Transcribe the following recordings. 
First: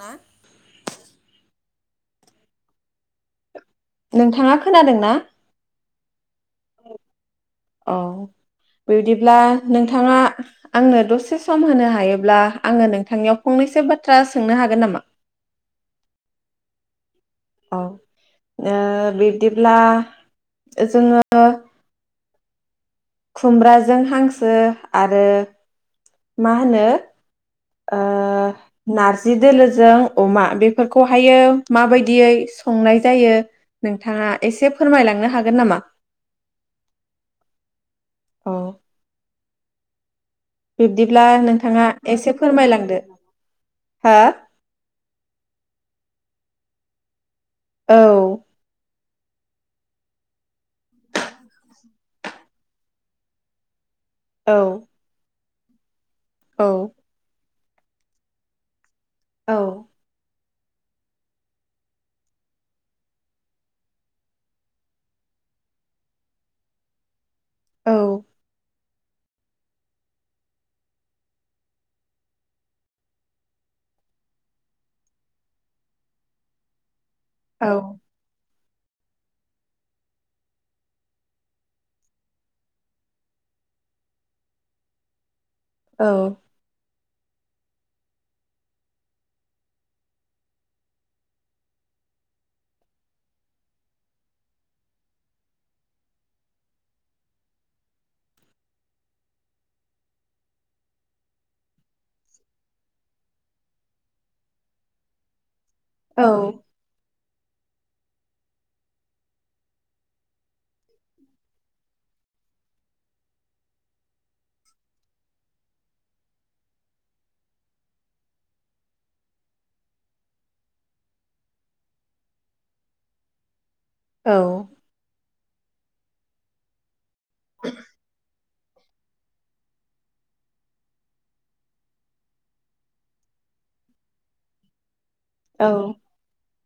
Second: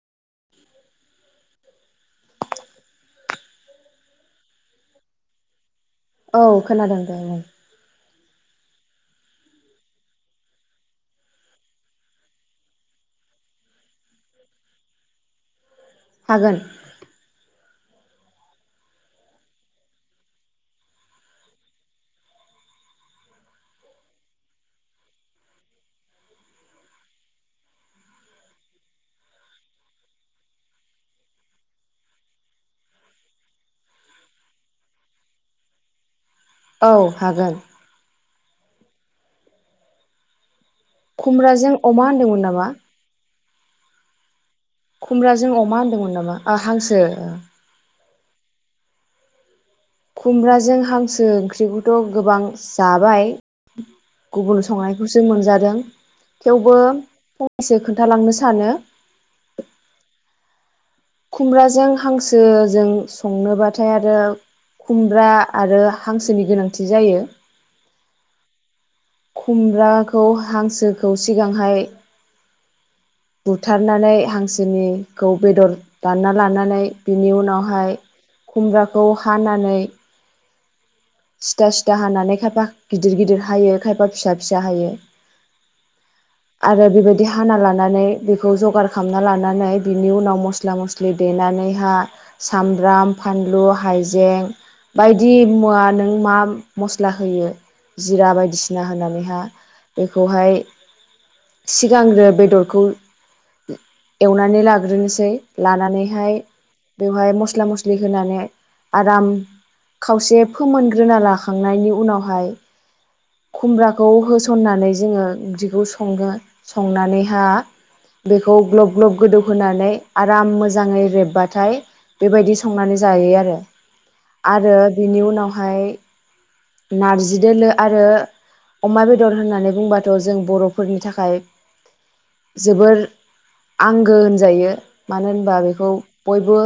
मा नोंथाङा खोनादों ना औ खोनादों देबुं औ बिदिब्ला नोंथाङा आंनो दसे सम होनो हायोब्ला आङो नोंथांनियाव फंनैसो बाथ्रा सोंनो हागोन नामा हागोन औ ओ बिब्दिब्ला जोङो खुमब्राजों हांसो आरो मा होनो ओ नारजि दोलोजों अमा बेफोरखौहायो माबायदियै संनाय जायो नोंथाङा एसे फोरमायलांनो हागोन नामा औ हागोन औ बिब्दिब्ला खुमब्राजों नोंथाङा अमा एसे होनदोंमोन नामा फोरमायलांदो हा खुमब्राजों अमा होनदोंमोन नामा हांसो औ खुमब्राजों हांसो ओंख्रिखौथ' गोबां जाबाय औ गुबुन संनायखौसो मोनजा दों थेवबो औ एसे खोन्थालांनो सानो औ खुमब्राजों हांसोजों संनोबाथाय आरो खुमब्रा आरो हांसोनि गोनांथि जायो औ खुमब्राखौ हांसोखौ सिगांहाय बुथारनानै हांसोनिखौ बेदर दानना लानानै बिनि औ उनावहाय खुमब्राखौ हानानै सिथा सिथा हानानै खायफा गिदिर गिदिर हायो खायफा फिसा फिसा हायो औ आरो बेबाय दि हाना लानानै बेखौ जगार खालामना लानानै बिनि उनाव मस्ला मस्लि देनानैहा सामब्राम फानलु हाइजें बायदि मुवा नों मा मस्ला होयो जिरा बायदिसिना होनानैहा बेखौहाय सिगांग्रो बेदरखौ एवनानै लाग्रोनोसै। औ लानानैहाय बेवहाय मसला मस्ला मस्लि होनानै आराम खावसे फोमोनग्रोना लाखांनायनि उनावहाय खुमब्राखौ होसननानै जोङो ओंख्रिखौ सं सङो संनानैहा बेखौ ग्लब ग्लब गोदौ होनोनानै आराम मोजाङै रेबबाथाय बेबायदि संनानै जायो आरो। औ आरो बिनि उनाव हाय नारजि दोलो आरो अमा बेदर होननानै बुंबाथ' जों बर' फोरनि थाखाय जोबोर आंगो होनजायो। मानो होनबा औ बेखौ बयबो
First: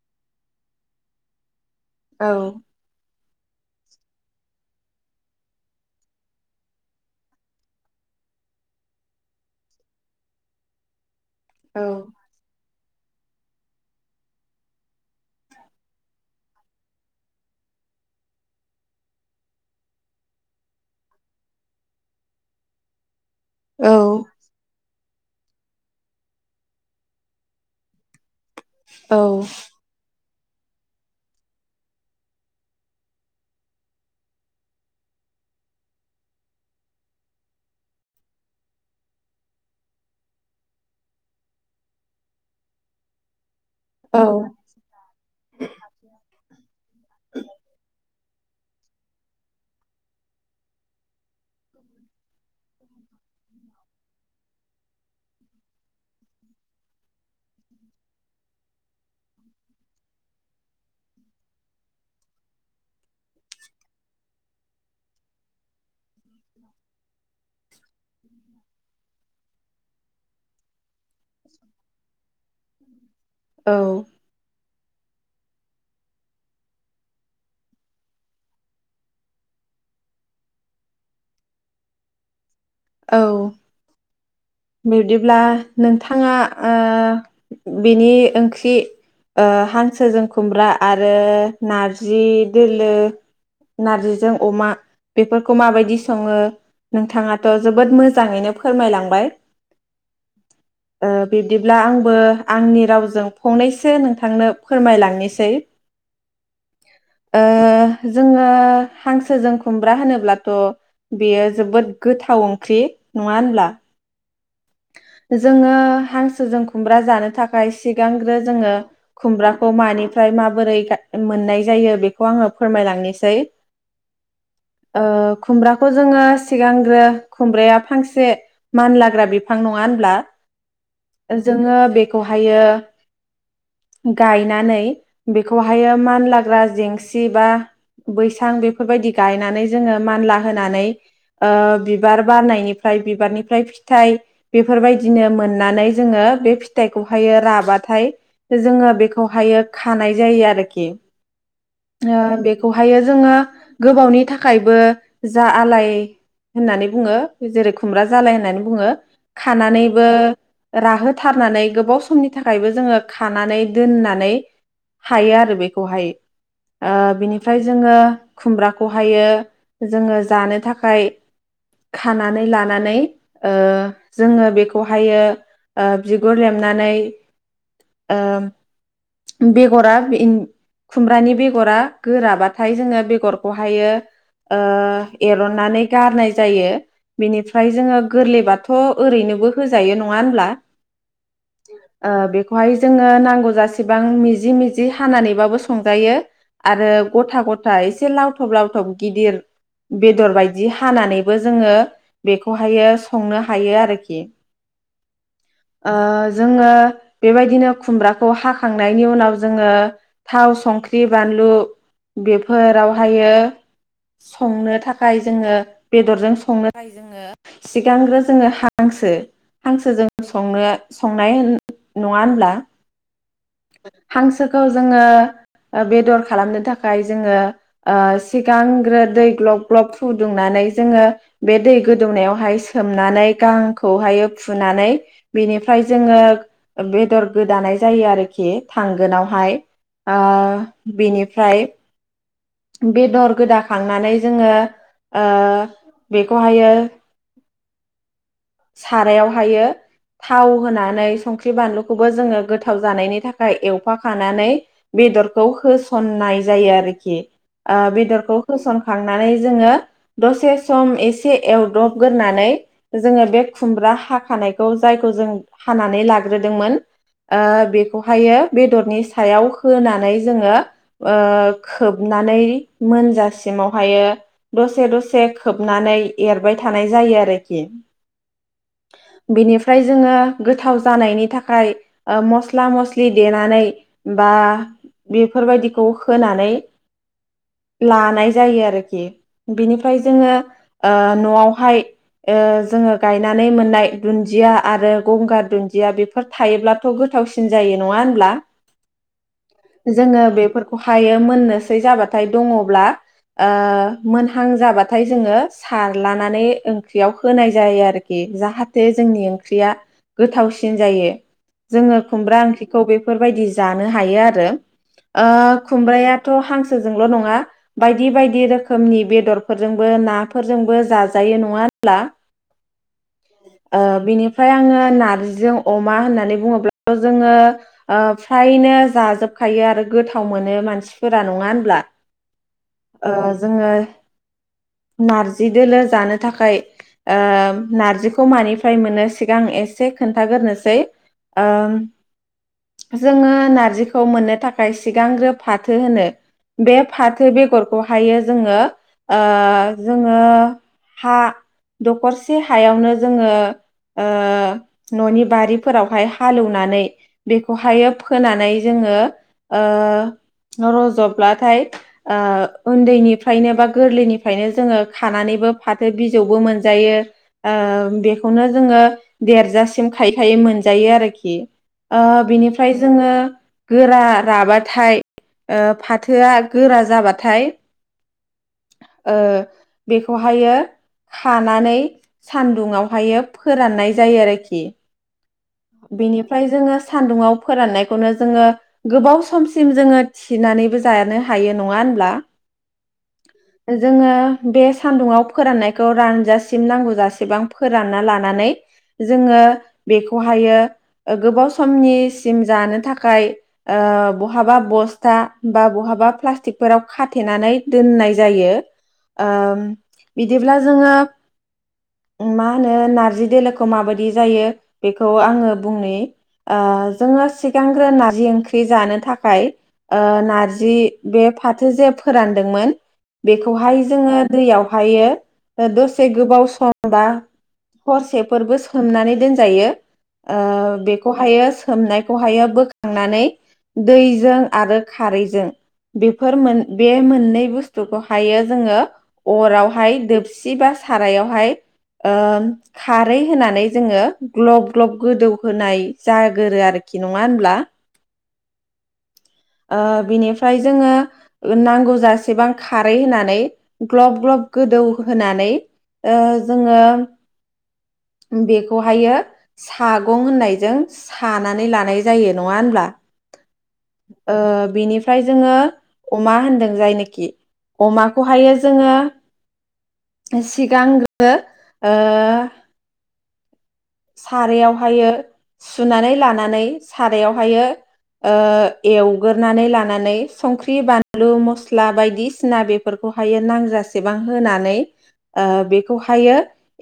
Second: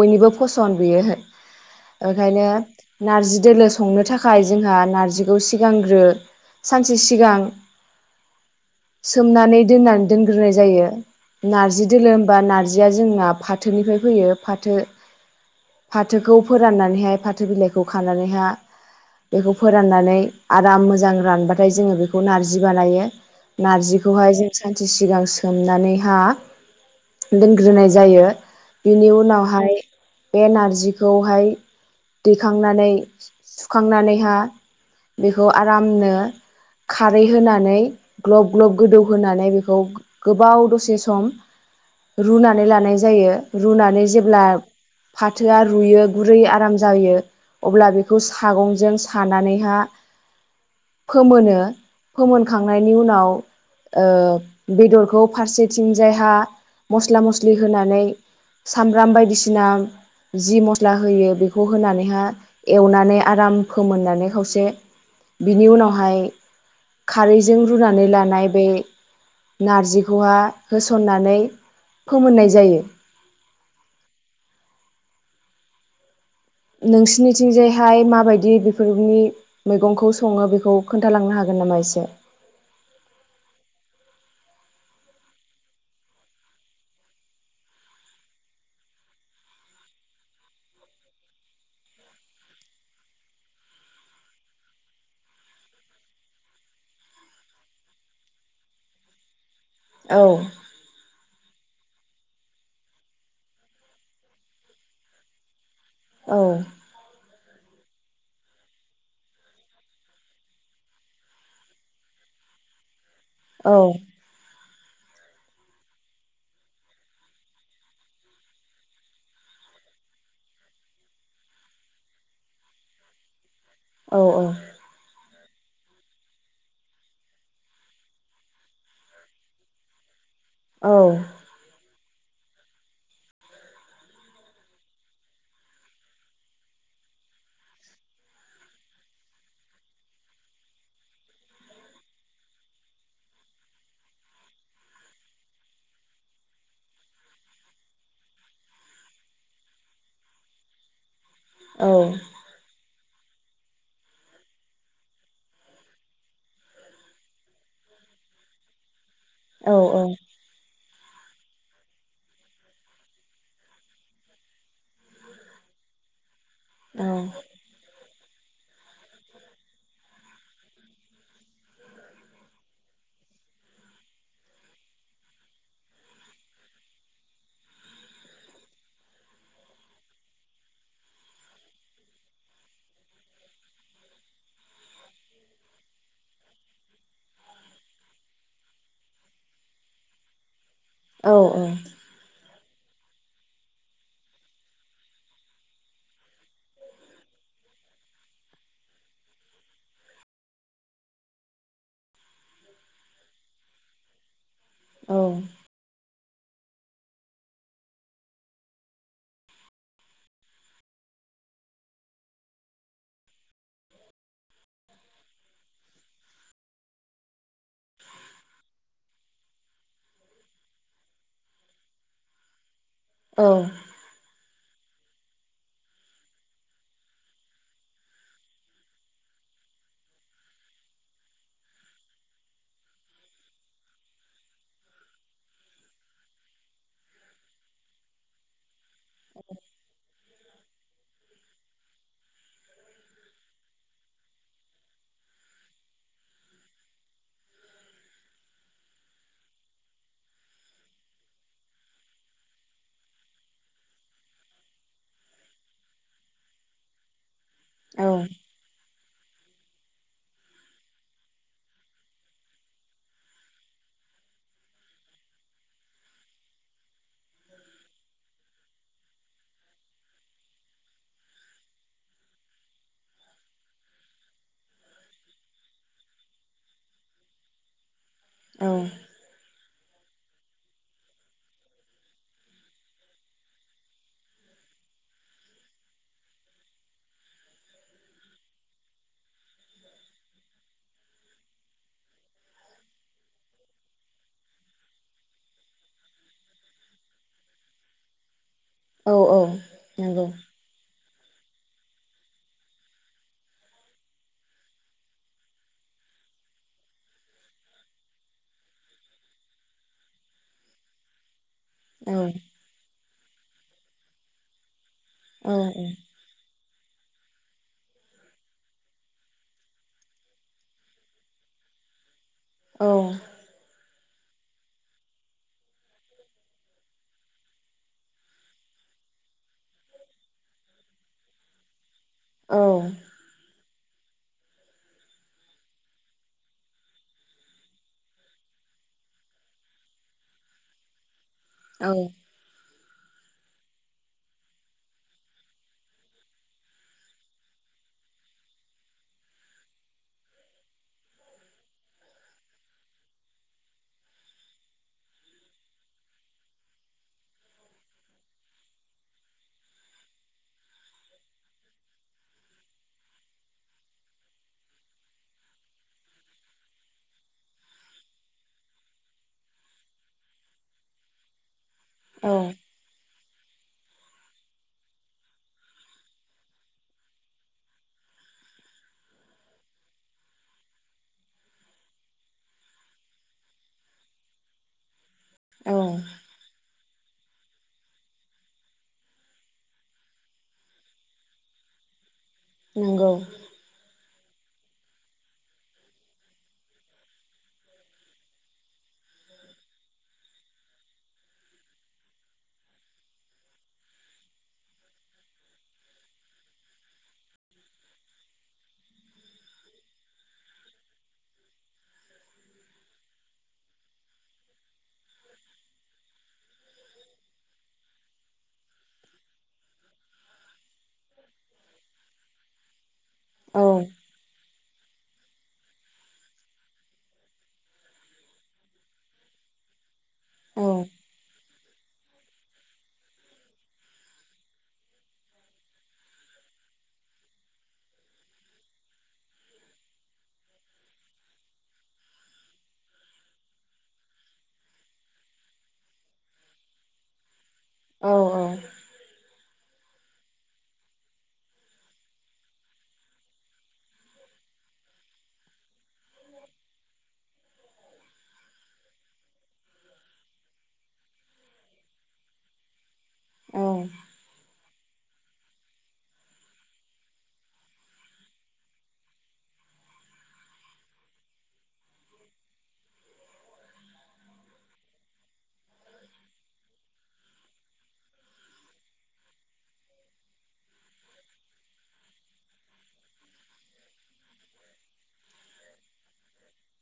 बयनिबो फसन बेयो। ओंखायनो नारजि दोलो संनो थाखाय जोंहा नार्जिखौ सिगांग्रो सानसे सिगां सोमनानै दोननानै दोनग्रोनाय जायो। नार्जि औ दोलो होनबा नारजिया जोंना फाथोनिफ्राय फैयो फाथो फाथोखौ फोराननानैहाय फाथो बिलाइखौ खानानैहाय बेखौ फोराननानै आराम मोजां रानबाथाय जोङो बेखौ नारजि बानायो। औ नारजिखौहाय जों सानसे सिगां सोमनानैहा दोनग्रोनाय जायो। बिनि उनावहाय बे नारजिखौहाय दैखांनानै सुखांनानैहा बेखौ आरामनो खारै होनानै ग्लब ग्लब गोदौहोनानै बेखौ गोबाव दसे सम रुनानै लानाय जायो। रुनानै जेब्ला औ फाथोआ रुयो गुरै आराम जायो अब्ला बे बेखौ सागंजों सानानैहा फोमोनो फोमोनखां बेनि उनाव ओ बेदरखौ फारसेथिंजायहा मस्ला मस्लि होनानै सामब्राम बायदिसिना जि मस्ला होयो बेखौ होनानैहाय एवनानै आराम फोमोननानै खावसे बिनि उनावहाय रुनानै लानाय बे नारजि खौहा गो थुसननानै फोमोननाय जायो। औ नोंसिनिथिंजायहाय माबायदि बेफोरनि मैगंखौ सङो बेखौ खोन्थालांनो हागोन नामा एसे? औ बिब्दिब्ला नोंथाङा बेनि ओंख्रि हांसोजों खुमब्रा आरो नारजि दोलो नारजिजों अमा बेफोरखौ माबायदि सङो नोंथाङा थ' जोबोद मोजाङैनो फोरमायलांबाय। औ बिब्दिब्ला आंबो आंनि रावजों फंनैसो नोंथांनो फोरमायलांनोसै। औ जोङो हांसोजों खुमब्रा होनोब्लाथ' बेयो जोबोद गोथाव ओंख्रि। नङा होनब्ला? औ जोङो हांसोजों खुमब्रा जानो थाखाय सिगांग्रो जोङो खुमब्राखौ मानिफ्राय माबोरै मोननाय जायो बेखौ आङो फोरमायलांनोसै औ औ ओ खुमब्राखौ जोङो सिगांग्रो खुमब्राया फांसे मानलाग्रा बि फां नङा होनब्ला औ जोङो बे खौहायो गायनानै बेखौहायो मानलाग्रा जेंसि बा बैसां बेफोरबायदि गायनानै जोङो मानला होनानै बिबार बारनायनिफ्राय बिबारनिफ्राय फिथाइ बेफोरबायदिनो मोननानै जोङो बे फिथाइखौहायो राबाथाय जोङो बेखौहायो खानाय जायो आरोखि ओ औ बेखौ हायो जोङो गोबावनि थाखायबो जा आलाय होननानै बुङो जेरै खुमब्रा जालाय होननानै बुङो। खानानैबो औ राहोथारनानै गोबाव समनि थाखायबो जोङो खानानै दोननानै हायो आरो बेखौहाय ओ औ बिनिफ्राय जोङो खुमब्राखौहायो जोङो जानो थाखाय खानानै लानानै जोङो ओ बेखौहायो ओ बिगुर लेमनानै ओ बेगरा खुमब्रानि बेगरा गोराबाथाय जोङो बेगरखौहायो ओ एरननानै गारनाय जायो बिनिफ्राय जोङो गोरलैबाथ' ओरैनोबो होजायो नङा होनब्ला? औ ओ बेखौहाय जोङो नांगौ जसेबां मिजि मिजि हानानैबाबो संजायो आरो गथा गथा एसे लावथब लावथब गिदिर बेदर बायदि हानानै बो जोङो बेखौहायो संनो हायो आरोखि औ ओ जोङो बेबायदिनो खुमब्राखौ हाखांनायनि उनाव जोङो थाव संख्रि बानलु बेफोरावहायो संनो थाखाय जोङो बेदरजों संनो जायो जोङो सिगांग्रो जोङो हांसो हांसोजोंंनो संनाय नङा होनब्ला औ हांसो फोरखौ जोङो बेदर खालामनो थाखाय जोङो सिगांग्रो दै ग्लब ग्लब फुदुंनानै जोङो बे दै गोदौनायावहाय सोमनानै गांखौहाय फुनानै बिनिफ्राय जोङो बेदर गोदानाय जायो आरोखि थांगोनावहाय ओ बिनिफ्राय बेदर गोदाखांनानै जोङो आ बेखौहायो सारायावहायो थाव होनानै संख्रि बानलुखौबो जोङो गोथाव जानायनि थाखाय एवफा खानानै बेदरखौ होसननाय जायो आरोखि ओ बेदरखौ होसन खांनानै जोङो दसे सम एसे एवदबग्रोनानै जोङो बे खुमब्रा हाखानायखौ जायखौ जों हानानै लाग्रोदोंमोन बेखौहायो बेदरनि सायाव होनानै जोङो खोबनानै मोनजासिमावहायो दसे दसे खोबनानै एरबाय थानाय जायो आरोखि औ फ्राय जोङो गोथाव जानायनि थाखाय मस्ला मस्लि देनानै बा बेफोरबायदिखौ होनानै लानाय जायो आरोखि बेनिफ्राय जोङो आ न'आवहाय जोङो गायनानै मोननाय दुन्दिया आरो गंगार दुन्दिया बेफोर थायोब्लाथ' गोथावसिन जायो नङा होनब्ला? जोङो बेफोरखौ हायो मोननोसै जाबाथाय दङब्ला आ मोनहां जाबाथाय जोङो सारलानानै ओंख्रियाव होनाय जायो आरो खि जाहाथे जोंनि ओंख्रिया गोथावसिन जायो। जोङो खुमब्रा ओंख्रिखौ बे फोरबायदि जानो हायो आरो आ खुमब्रायाथ' हां सो जोंल' नङा बायदि बायदि रोखोमनि बेदरफोरजोंबो नाफोरजोंबो जाजायो नङा होनब्ला? [inaudible] ओ बिनिफ्राय आङो नारजिजों अमा होननानै बुङोब्लाथ' जोङो ओ फ्रायनो जाजोबखायो आरो गोथाव मोनो मानसिफोरा नङा होनब्ला? ओ जोङो नारजि दोलो जानो थाखाय ओ नारजिखौ मानिफ्राय मोनो सिगां एसे खोन्थाग्रोसै ओम जोङो नारजिखौ मोननो थाखाय सिगांग्रो फाथो होनो बे फाथो बेगरखौहायो जोङो ओ जोङो हा दखर से हायावनो जोङो ओ न'नि बारिफोरावहाय हालेवनानै बेखौहायो फोनानै जोङो ओ रज'ब्लाथाय ओ उन्दैनिफ्रायनो बा गोरलैनिफ्रायनो जोङो खानानैबो फाथो बिजौबो मोनजायो ओ बेखौनो जोङो देरजासिम खायै खायै मोनजायो आरोखि ओ औ बिनिफ्राय जोङो गोरा राबाथाय ओ फाथोआ गोरा जाबाथाय ओ बेखौहायो खानानै सानदुंआवहायो फोराननाय जायो आरोखि औ बेनिफ्राय जोङो सान्दुुआव फोराननायखौनो जोङो गोबाव समसिम जोङो थिनानैबो जानो हायो नङा होनब्ला नंगौ जोङो बे सान्दुङाव फोराननायखौ रानजासिम नांगौ जासेबां फोरानना लानानै जोङो बेखौ खौहायो गोबाव समनिसिम जानो थाखाय ओ बहाबा बस्था बा बहाबा प्लास्टिकफोराव खाथेनानै दोननाय जायो ओ बिदिब्ला जोङो मा होनो नारजि दोलोखौ माबादि जायो बेखौ आङो बुंनि ओ जोङो सिगांग्रो नारजि ओंख्रि जानो थाखाय ओ नारजि बे फाथो जे फोरानदोंमोन औ बेखौहाय औ जोङो दैआव हायो दसे गोबाव सम बा हरसेफोरबो सोमनानै दोनजायो औ ओ बेखौहायो सोमनाय बेखौहायो बोखांनानै दैजों आरो खारैजों बेफोर मोन बे मोननै बुस्थुखौहायो जोङो अरावहाय दोबसि बा सारायावहाय ओ खारै होनानै जोङो ग्ल'ब ग्लब गोदौ होनाय जागोरो आरो खि नंआ होनब्ला औ औ ओ बिनिफ्राय जोङो नांगौ जसेबां खारै होनानै ग्ल'ब ग्ल'ब गोदौ होनानै ओ जोङो बेखौहायो सागं होननायजों सानानै लानाय जायो नङा होनब्ला औ ओ बिनिफ्राय जोङो अमा होनदों जायनाखि अमाखौहायो जोङो सिगांग्रो ओ सारायावहायो सुनानै लानानै सारायावहायो ओ एवगोरोनानै लानानै संख्रि बानलु मस्ला बायदिसिना बेफोरखौहायो नांजासेबां होनानै ओ बेखौहायो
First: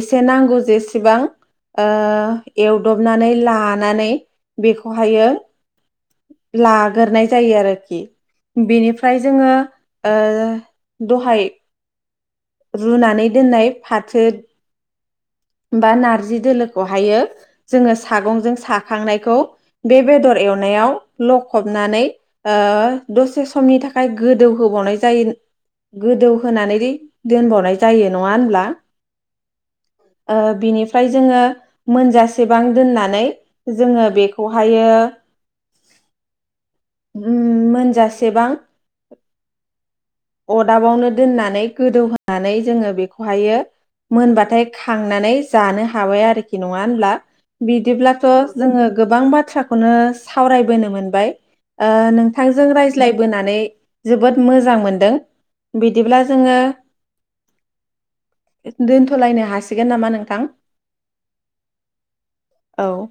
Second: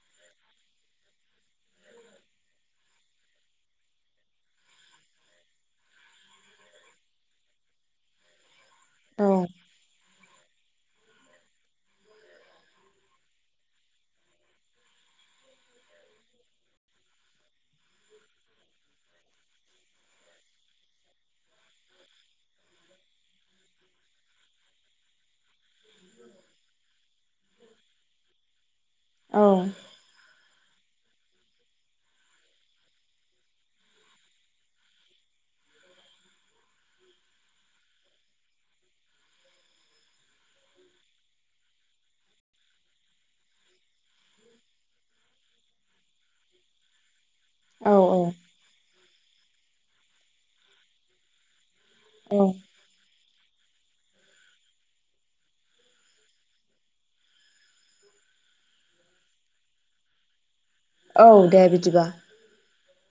एसे नांगौ जेसेबां ओ एवदबनानै लानानै बेखौहायो लाग्रोनाय जायो आरोखि बिनिफ्राय जोङो ओ दहाय रुनानै दोननाय फाथो बा नारजि दोलोखौहायो जोङो सागंजों साखांनायखौ बे बेदर एवनायाव लखबनानै ओ दसे समनि थाखाय गोदौहोबावनाय जायो गोदौ होनोनानै दोनबावनाय जायो नङा होनब्ला बिनिफाय जोङो मोनजासेबां दोननानै जोङो बेखौहायो मोनजासेबां अदाबावनो दोननानै गोदौहानै जोङो बेखौहायो मोनबाथाय खांनानै जानो हाबाय आरोखि नङा होनब्ला औ बिदिब्लाथ' जोङो गोबां बाथ्रा थ्राखौनो सावरायबोनो मोनबाय ओ औ नोंथांजों रायज्लाय बोनानै जोबोद मोजां मोन दों बिदिब्ला जोङो दोनथ'लायनो हासिगोन नामा नोंथां औ दे बिदिबा औ